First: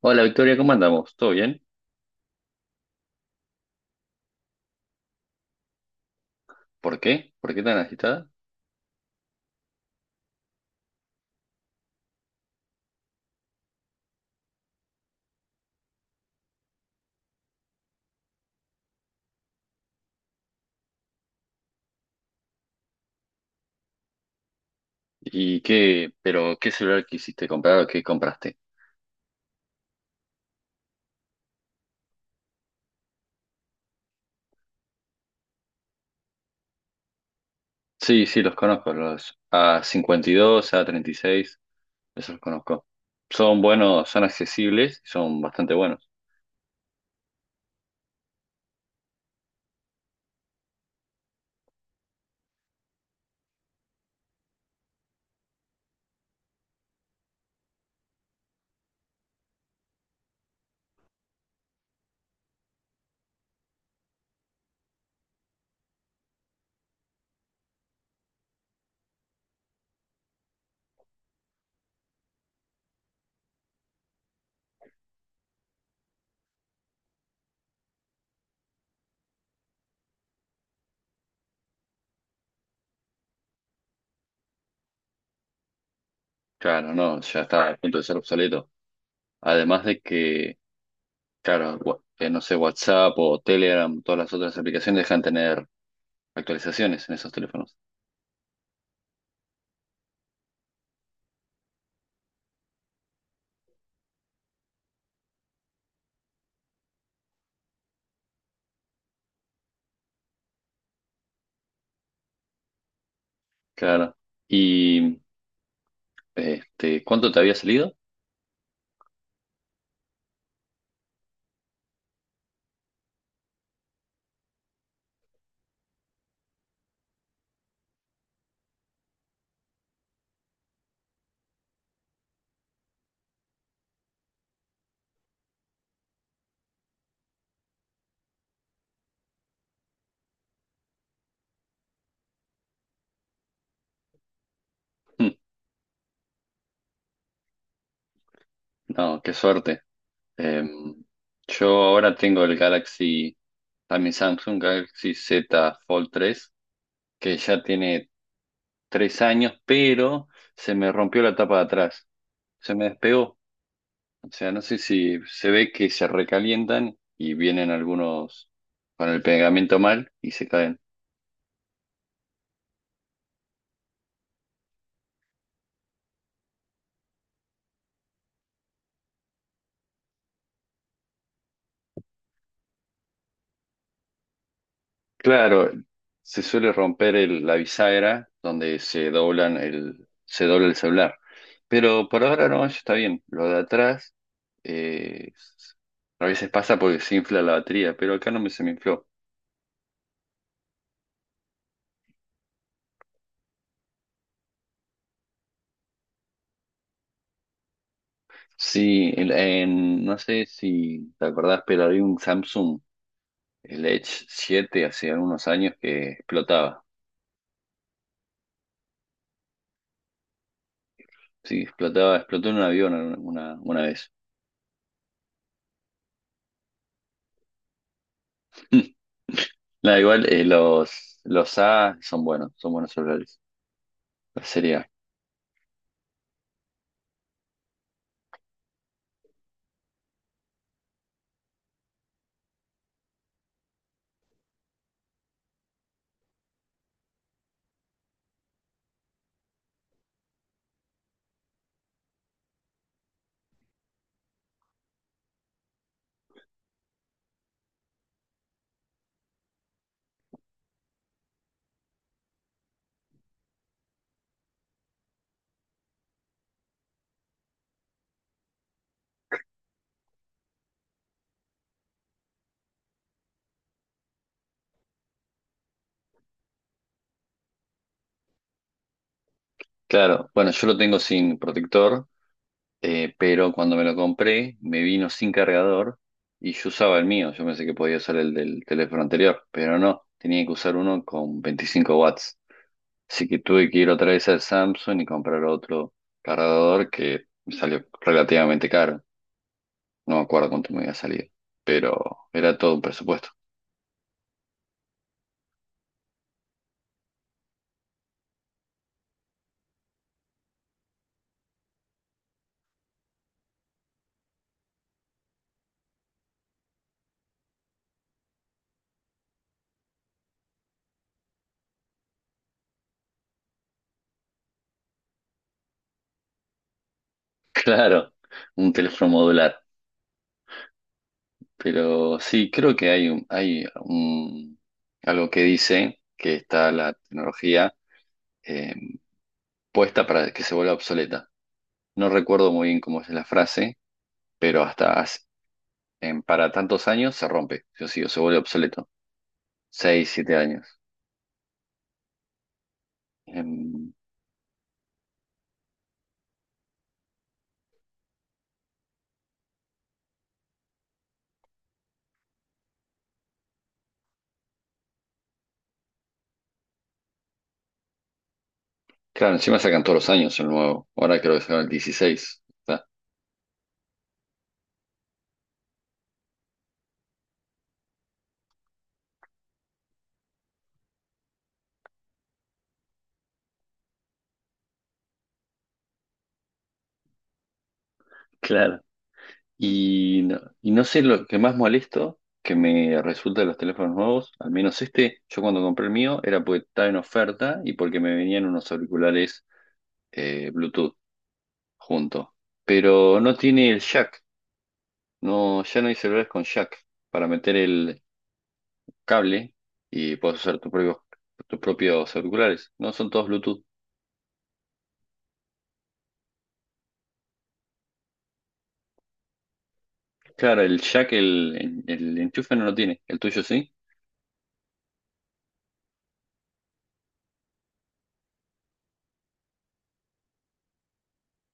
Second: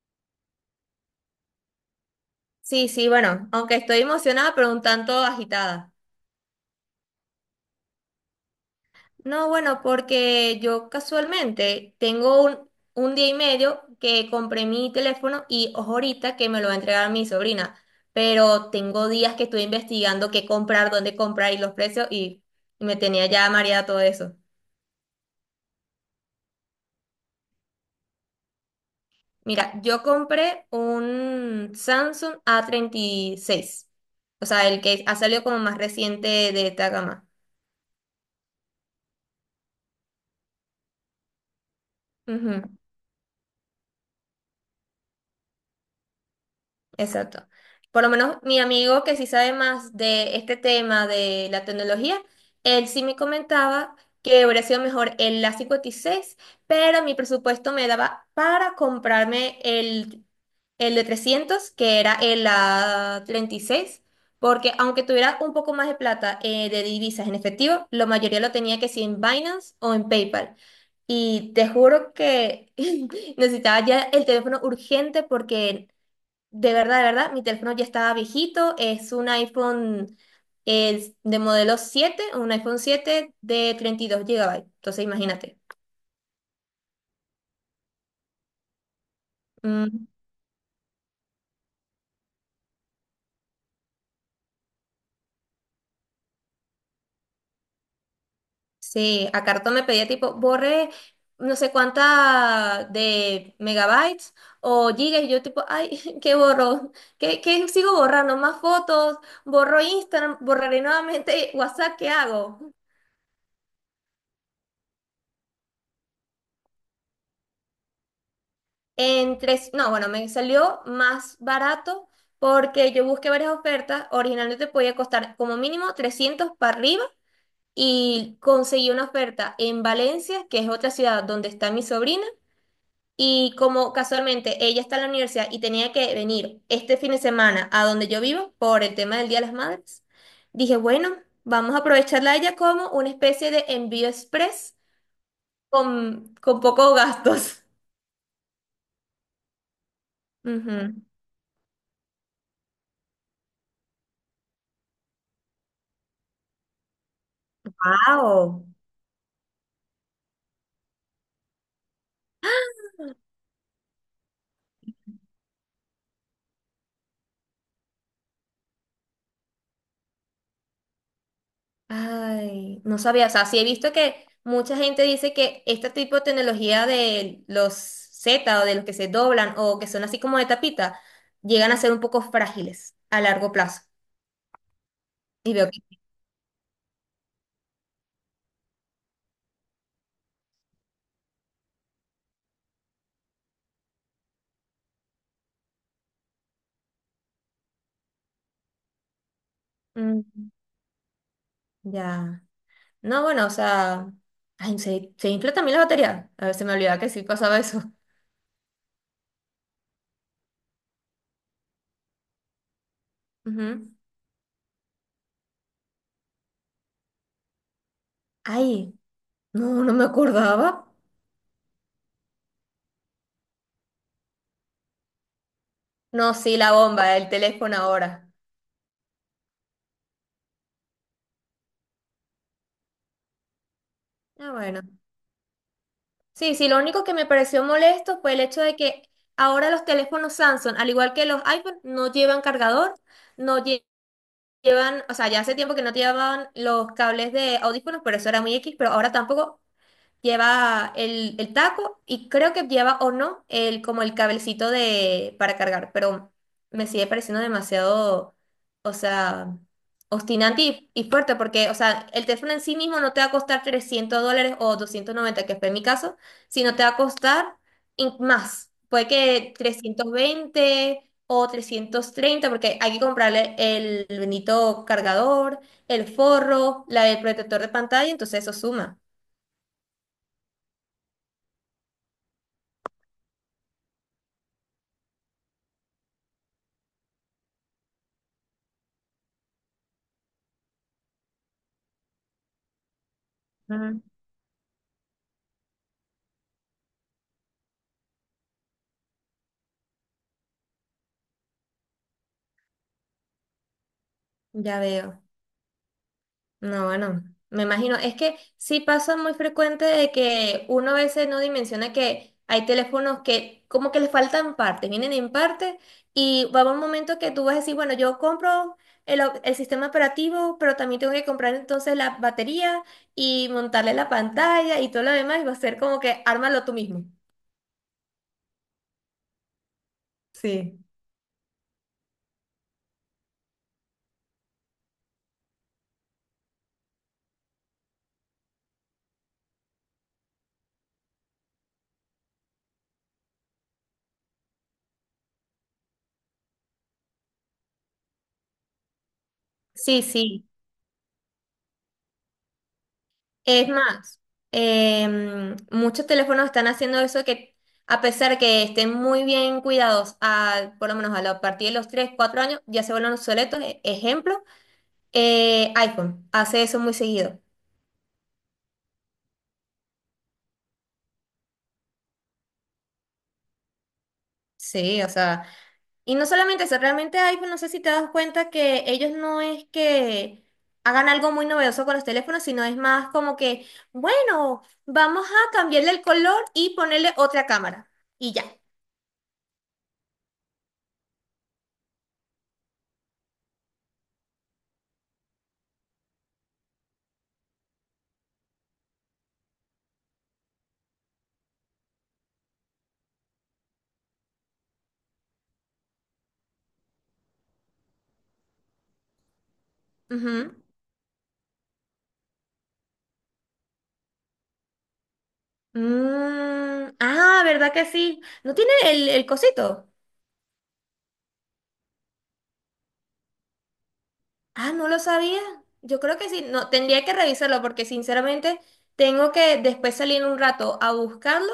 Hola Victoria, ¿cómo andamos? ¿Todo bien? Sí, sí, bueno, aunque estoy emocionada, pero un tanto agitada. ¿Por qué? ¿Por qué tan agitada? No, bueno, porque yo casualmente tengo un día y medio que compré mi teléfono y ojo ahorita que me lo va a entregar mi sobrina, pero tengo días que estoy investigando qué comprar, dónde comprar y los precios y me tenía ya mareada todo eso. ¿Y qué, pero qué celular quisiste comprar o qué compraste? Mira, yo compré un Samsung A36, o sea, el que ha salido como más reciente de esta gama. Sí, sí, los conozco, los a cincuenta y dos, a treinta y seis, esos los Ujú. conozco. Son buenos, son accesibles, son bastante buenos. Exacto. Por lo menos mi amigo que sí sabe más de este tema de la tecnología, él sí me comentaba que hubiera sido mejor el A56, pero mi presupuesto me daba para comprarme el de 300 que era el A36, porque aunque tuviera un poco más de plata de divisas en efectivo, la mayoría lo tenía que sí en Binance o en PayPal. Y te juro que necesitaba ya el teléfono urgente porque de verdad, mi teléfono ya estaba viejito, es un iPhone, es de modelo 7, un iPhone 7 de 32 GB. Entonces imagínate. Claro, no, ya está a punto de ser obsoleto. Además de Mm, que, claro, no sé, WhatsApp o Telegram, todas las otras aplicaciones dejan tener actualizaciones en esos teléfonos. sí, a cartón me pedía tipo, borre no sé cuánta de megabytes o gigas, y yo tipo, ay, ¿qué borro? ¿Qué sigo borrando? ¿Más fotos? ¿Borro Instagram? ¿Borraré nuevamente WhatsApp? ¿Qué hago? Claro. ¿Y este, cuánto te había salido? En tres, no, bueno, me salió más barato porque yo busqué varias ofertas. Originalmente podía costar como mínimo 300 para arriba y conseguí una oferta en Valencia, que es otra ciudad donde está mi sobrina. Y como casualmente ella está en la universidad y tenía que venir este fin de semana a donde yo vivo por el tema del Día de las Madres, dije, bueno, vamos a aprovecharla a ella como una especie de envío express con pocos gastos. No, qué suerte. Eh, Ujú. yo ahora tengo el Galaxy, también Samsung Galaxy Z Fold tres, que ya tiene ¡Wow! 3 años, pero se me rompió la tapa de atrás. Se me despegó. O sea, no sé si se ve que se recalientan y vienen algunos con el pegamento mal y se caen. Ay, no sabía, o sea, sí he visto que mucha gente dice que este tipo de tecnología de los Z o de los que se doblan o que son así como de tapita, llegan a ser un poco frágiles a largo plazo. Y veo Claro, que. se suele romper la bisagra donde se doblan el, se dobla el celular. Pero por ahora no, eso está bien. Lo de atrás, eh, a veces pasa porque se infla la batería, pero acá no me se me infló. Mm, ya. No, bueno, o sea. Ay, ¿se infla también la batería? A ver, se me olvidaba que sí pasaba eso. Sí, no sé si te acordás, pero había un Samsung, el Ujú. Edge siete, hace algunos años, que explotaba. Ay, no, no me acordaba. Sí, explotaba, explotó en un avión una vez. No, sí, la bomba, el teléfono ahora. Nada, igual los A son buenos celulares. La Ah, serie bueno. A. Sí, sí, lo único que me pareció molesto fue el hecho de que ahora los teléfonos Samsung, al igual que los iPhone, no llevan cargador, no lle- llevan, o sea, ya hace tiempo que no te llevaban los cables de audífonos, pero eso era muy X, pero ahora tampoco. Lleva el taco y creo que lleva o no el como el cablecito de para cargar, pero me sigue pareciendo demasiado, o sea, obstinante y fuerte porque, o sea, el teléfono en sí mismo no te va a costar 300 dólares o 290 que fue mi caso, sino te va a costar más. Puede que 320 o 330 porque hay que comprarle el bendito cargador, el forro, el protector de pantalla, entonces eso suma. Claro, bueno, yo lo tengo sin protector, pero cuando me lo compré me vino sin cargador y yo usaba el mío. Yo pensé que podía usar el del teléfono anterior, pero no, tenía que usar uno con 25 watts. Así que tuve que ir otra vez al Samsung y comprar otro cargador que me salió relativamente caro. No me acuerdo cuánto me había salido, pero era todo un presupuesto. Ya veo. No, bueno, me imagino. Es que sí pasa muy frecuente de que uno a veces no dimensiona que hay teléfonos que como que les faltan partes, vienen en parte y va a haber un momento que tú vas a decir, bueno, yo compro el sistema operativo, pero también tengo que comprar entonces la batería y montarle la pantalla y todo lo demás y va a ser como que ármalo tú mismo. Claro, un teléfono modular. Sí. Pero sí, creo que algo que dice que está la tecnología eh, puesta para que se vuelva obsoleta. No recuerdo muy bien cómo es la frase, pero para tantos años se rompe, sí o sí, o se vuelve obsoleto. Sí, Seis, siete sí. años. Es Em, más, muchos teléfonos están haciendo eso que a pesar que estén muy bien cuidados, por lo menos a partir de los 3, 4 años, ya se vuelven obsoletos. Ejemplo, iPhone hace eso muy seguido. claro, encima sacan todos los años el nuevo. Ahora creo que sacan el dieciséis. Sí, o sea, y no solamente eso, realmente iPhone, no sé si te das cuenta que ellos no es que hagan algo muy novedoso con los teléfonos, sino es más como que, bueno, vamos a cambiarle el color y ponerle otra cámara. Y ya. Claro. Y no sé lo que más molesto que me resulta de los teléfonos nuevos, al menos este, yo cuando compré el mío era porque estaba en oferta y porque me venían unos auriculares Bluetooth, junto. Pero no tiene el jack, no, ya no hay celulares con jack para meter el cable y puedes Ujú. usar tus propios auriculares, no son todos Bluetooth. Mm, ah, ¿verdad que sí? ¿No tiene el cosito? Claro, el jack, el enchufe no lo tiene, el tuyo sí. Ah, no lo sabía. Yo creo que sí. No, tendría que revisarlo porque sinceramente tengo que después salir un rato a buscarlo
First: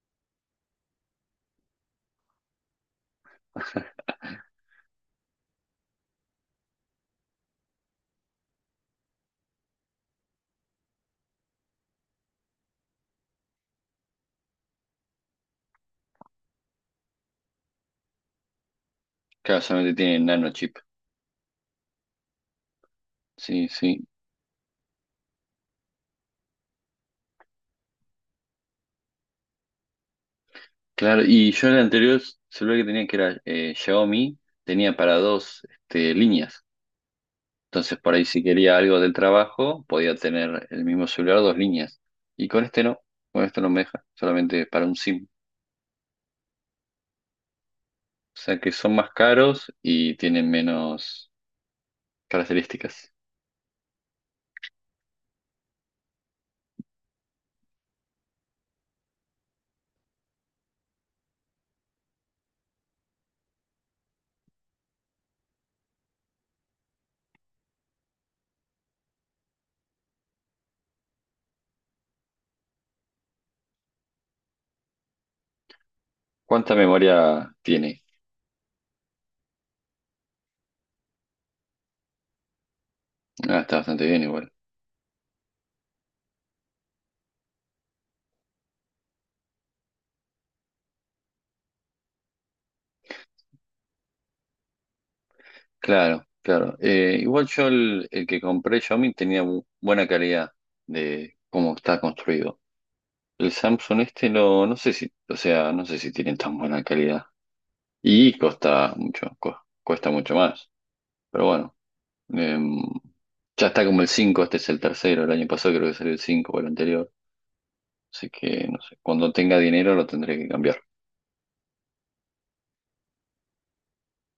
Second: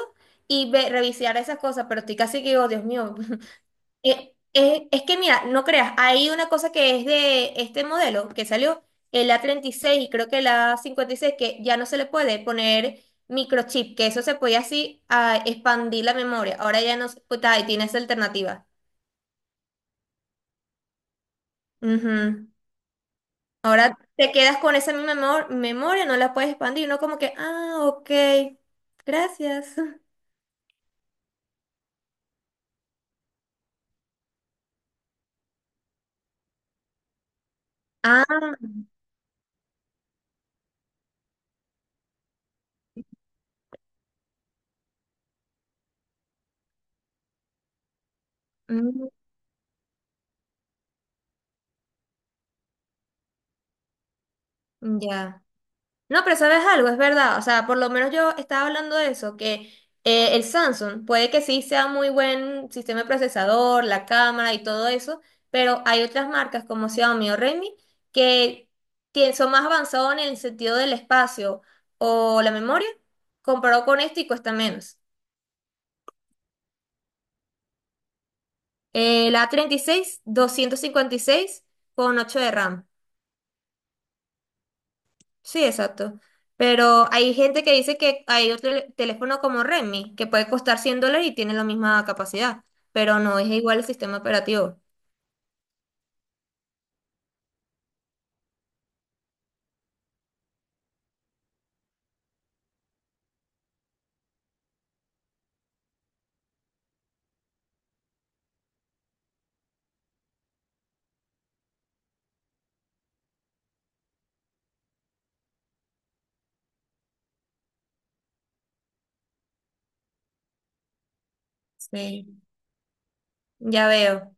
y revisar esas cosas, pero estoy casi que digo, Dios mío. Es que mira, no creas, hay una cosa que es de este modelo que salió, el A36 y creo que el A56 que ya no se le puede poner microchip, que eso se podía así expandir la memoria. Ahora ya no, pues, ahí tienes alternativa. Claro, solamente tiene nano chip. Ujú. Sí, Ahora sí. te quedas con esa misma memoria, no la puedes expandir, no como que, ah, ok, gracias. Claro, y yo el anterior celular que tenía, que era Xiaomi, tenía para dos este, líneas. Entonces, por ahí si Ah, quería algo del trabajo, podía tener el mismo celular, dos líneas. Y con este no me deja, solamente para un SIM. O sea que son mm, más caros y tienen menos características. ya. No, pero sabes algo, es verdad. O sea, por lo menos yo estaba hablando de eso, que el Samsung puede que sí sea muy buen sistema de procesador, la cámara y todo eso, pero hay otras marcas como Xiaomi o Redmi que son más avanzados en el sentido del espacio o la memoria, comparado con esto y cuesta menos. ¿Cuánta memoria tiene? La A36 256 GB con 8 de RAM. Ah, está bastante bien igual. Sí, exacto. Pero hay gente que dice que hay otro teléfono como Redmi que puede costar 100 dólares y tiene la misma capacidad, pero no es igual el sistema operativo. Claro, claro. Igual yo el que compré Xiaomi tenía buena calidad de cómo está construido. El Samsung este no, no sé si, o sea, no sé si tienen tan buena calidad. Y cuesta mucho, cuesta mucho más. Pero bueno, em, ya está como el cinco, este es el tercero, el año pasado creo que salió el 5 o el anterior. Así que, no sé, cuando tenga dinero lo tendré que cambiar. Sí. Ya veo.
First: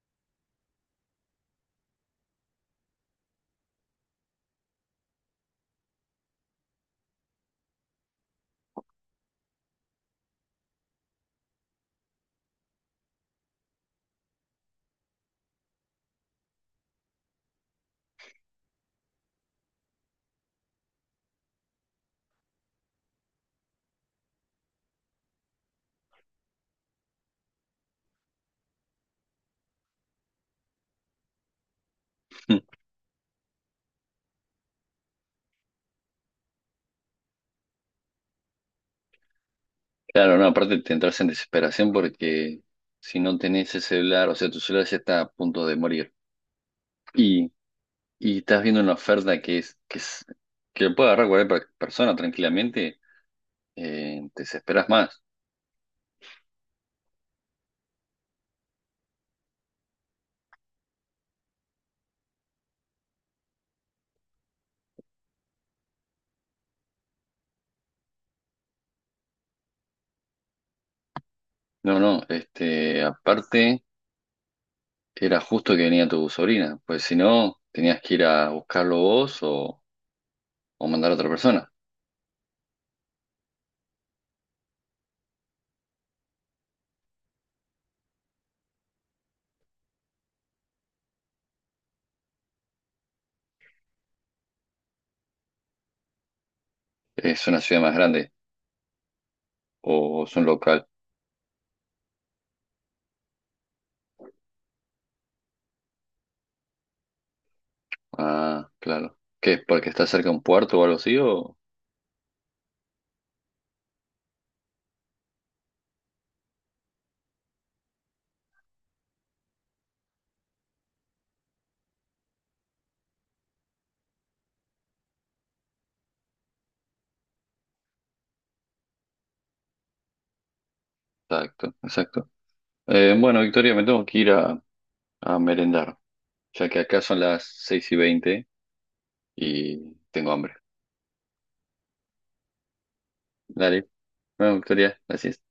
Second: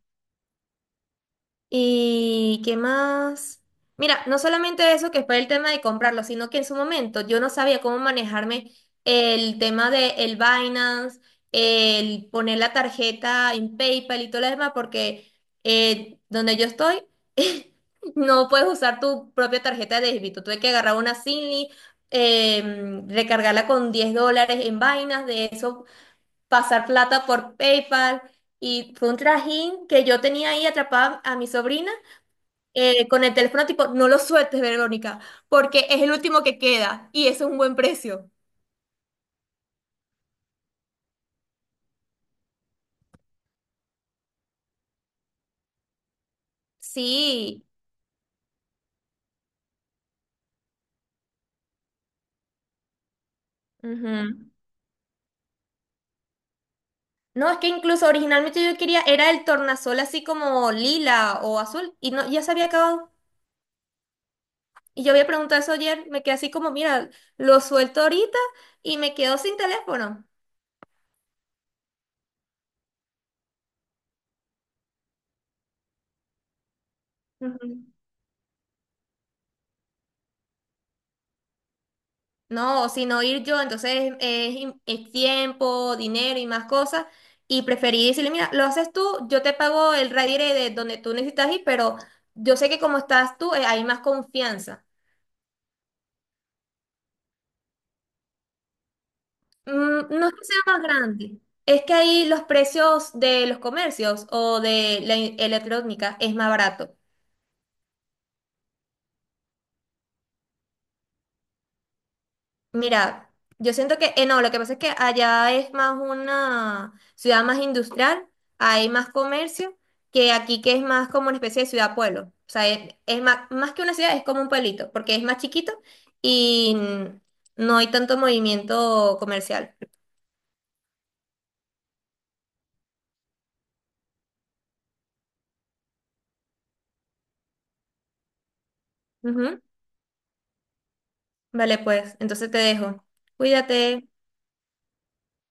¿Y qué más? Mira, no solamente eso que fue el tema de comprarlo, sino que en su momento yo no sabía cómo manejarme el tema de el Binance, el poner la tarjeta en PayPal y todo lo demás, porque donde yo estoy no puedes usar tu propia tarjeta de débito. Tuve que agarrar una Zinli, recargarla con 10 dólares en Binance, de eso pasar plata por PayPal. Y fue un trajín que yo tenía ahí atrapada a mi sobrina, con el teléfono tipo, no lo sueltes, Verónica, porque es el último que queda y eso es un buen precio. Claro, no, aparte te entras en desesperación porque si no tenés ese celular, o sea, tu celular ya está a punto de morir. Y, Sí. y estás viendo una oferta que lo puede agarrar cualquier persona tranquilamente, Ujú. Te desesperas más. No, es que incluso originalmente yo quería, era el tornasol así como lila o azul y no, ya se había acabado. Y yo había preguntado eso ayer, me quedé así como, mira, lo suelto ahorita y me quedo sin teléfono. No, no, este, aparte era justo que venía tu sobrina, pues si no, Ujú. tenías que ir a buscarlo vos o mandar a otra persona. No, sino ir yo, entonces es tiempo, dinero y más cosas. Y preferí decirle, mira, lo haces tú, yo te pago el ride de donde tú necesitas ir, pero yo sé que como estás tú, hay más confianza. Es una ciudad más grande Mm, o no es es un que sea más local. grande, es que ahí los precios de los comercios o de la electrónica es más barato. Ah, claro. ¿Qué? ¿Porque está cerca de un puerto o algo así? O... Mira, yo siento que, no, lo que pasa es que allá es más una ciudad más industrial, hay más comercio, que aquí que es más como una especie de ciudad-pueblo. O sea, es más, que una ciudad, es como un pueblito, porque es más chiquito y no hay tanto movimiento comercial. Exacto, exacto. Bueno, Victoria, me tengo que ir a merendar, ya que acá son las 6:20 Ujú. y tengo hambre. Vale, pues, entonces te dejo. Dale, Cuídate. bueno, Victoria, gracias.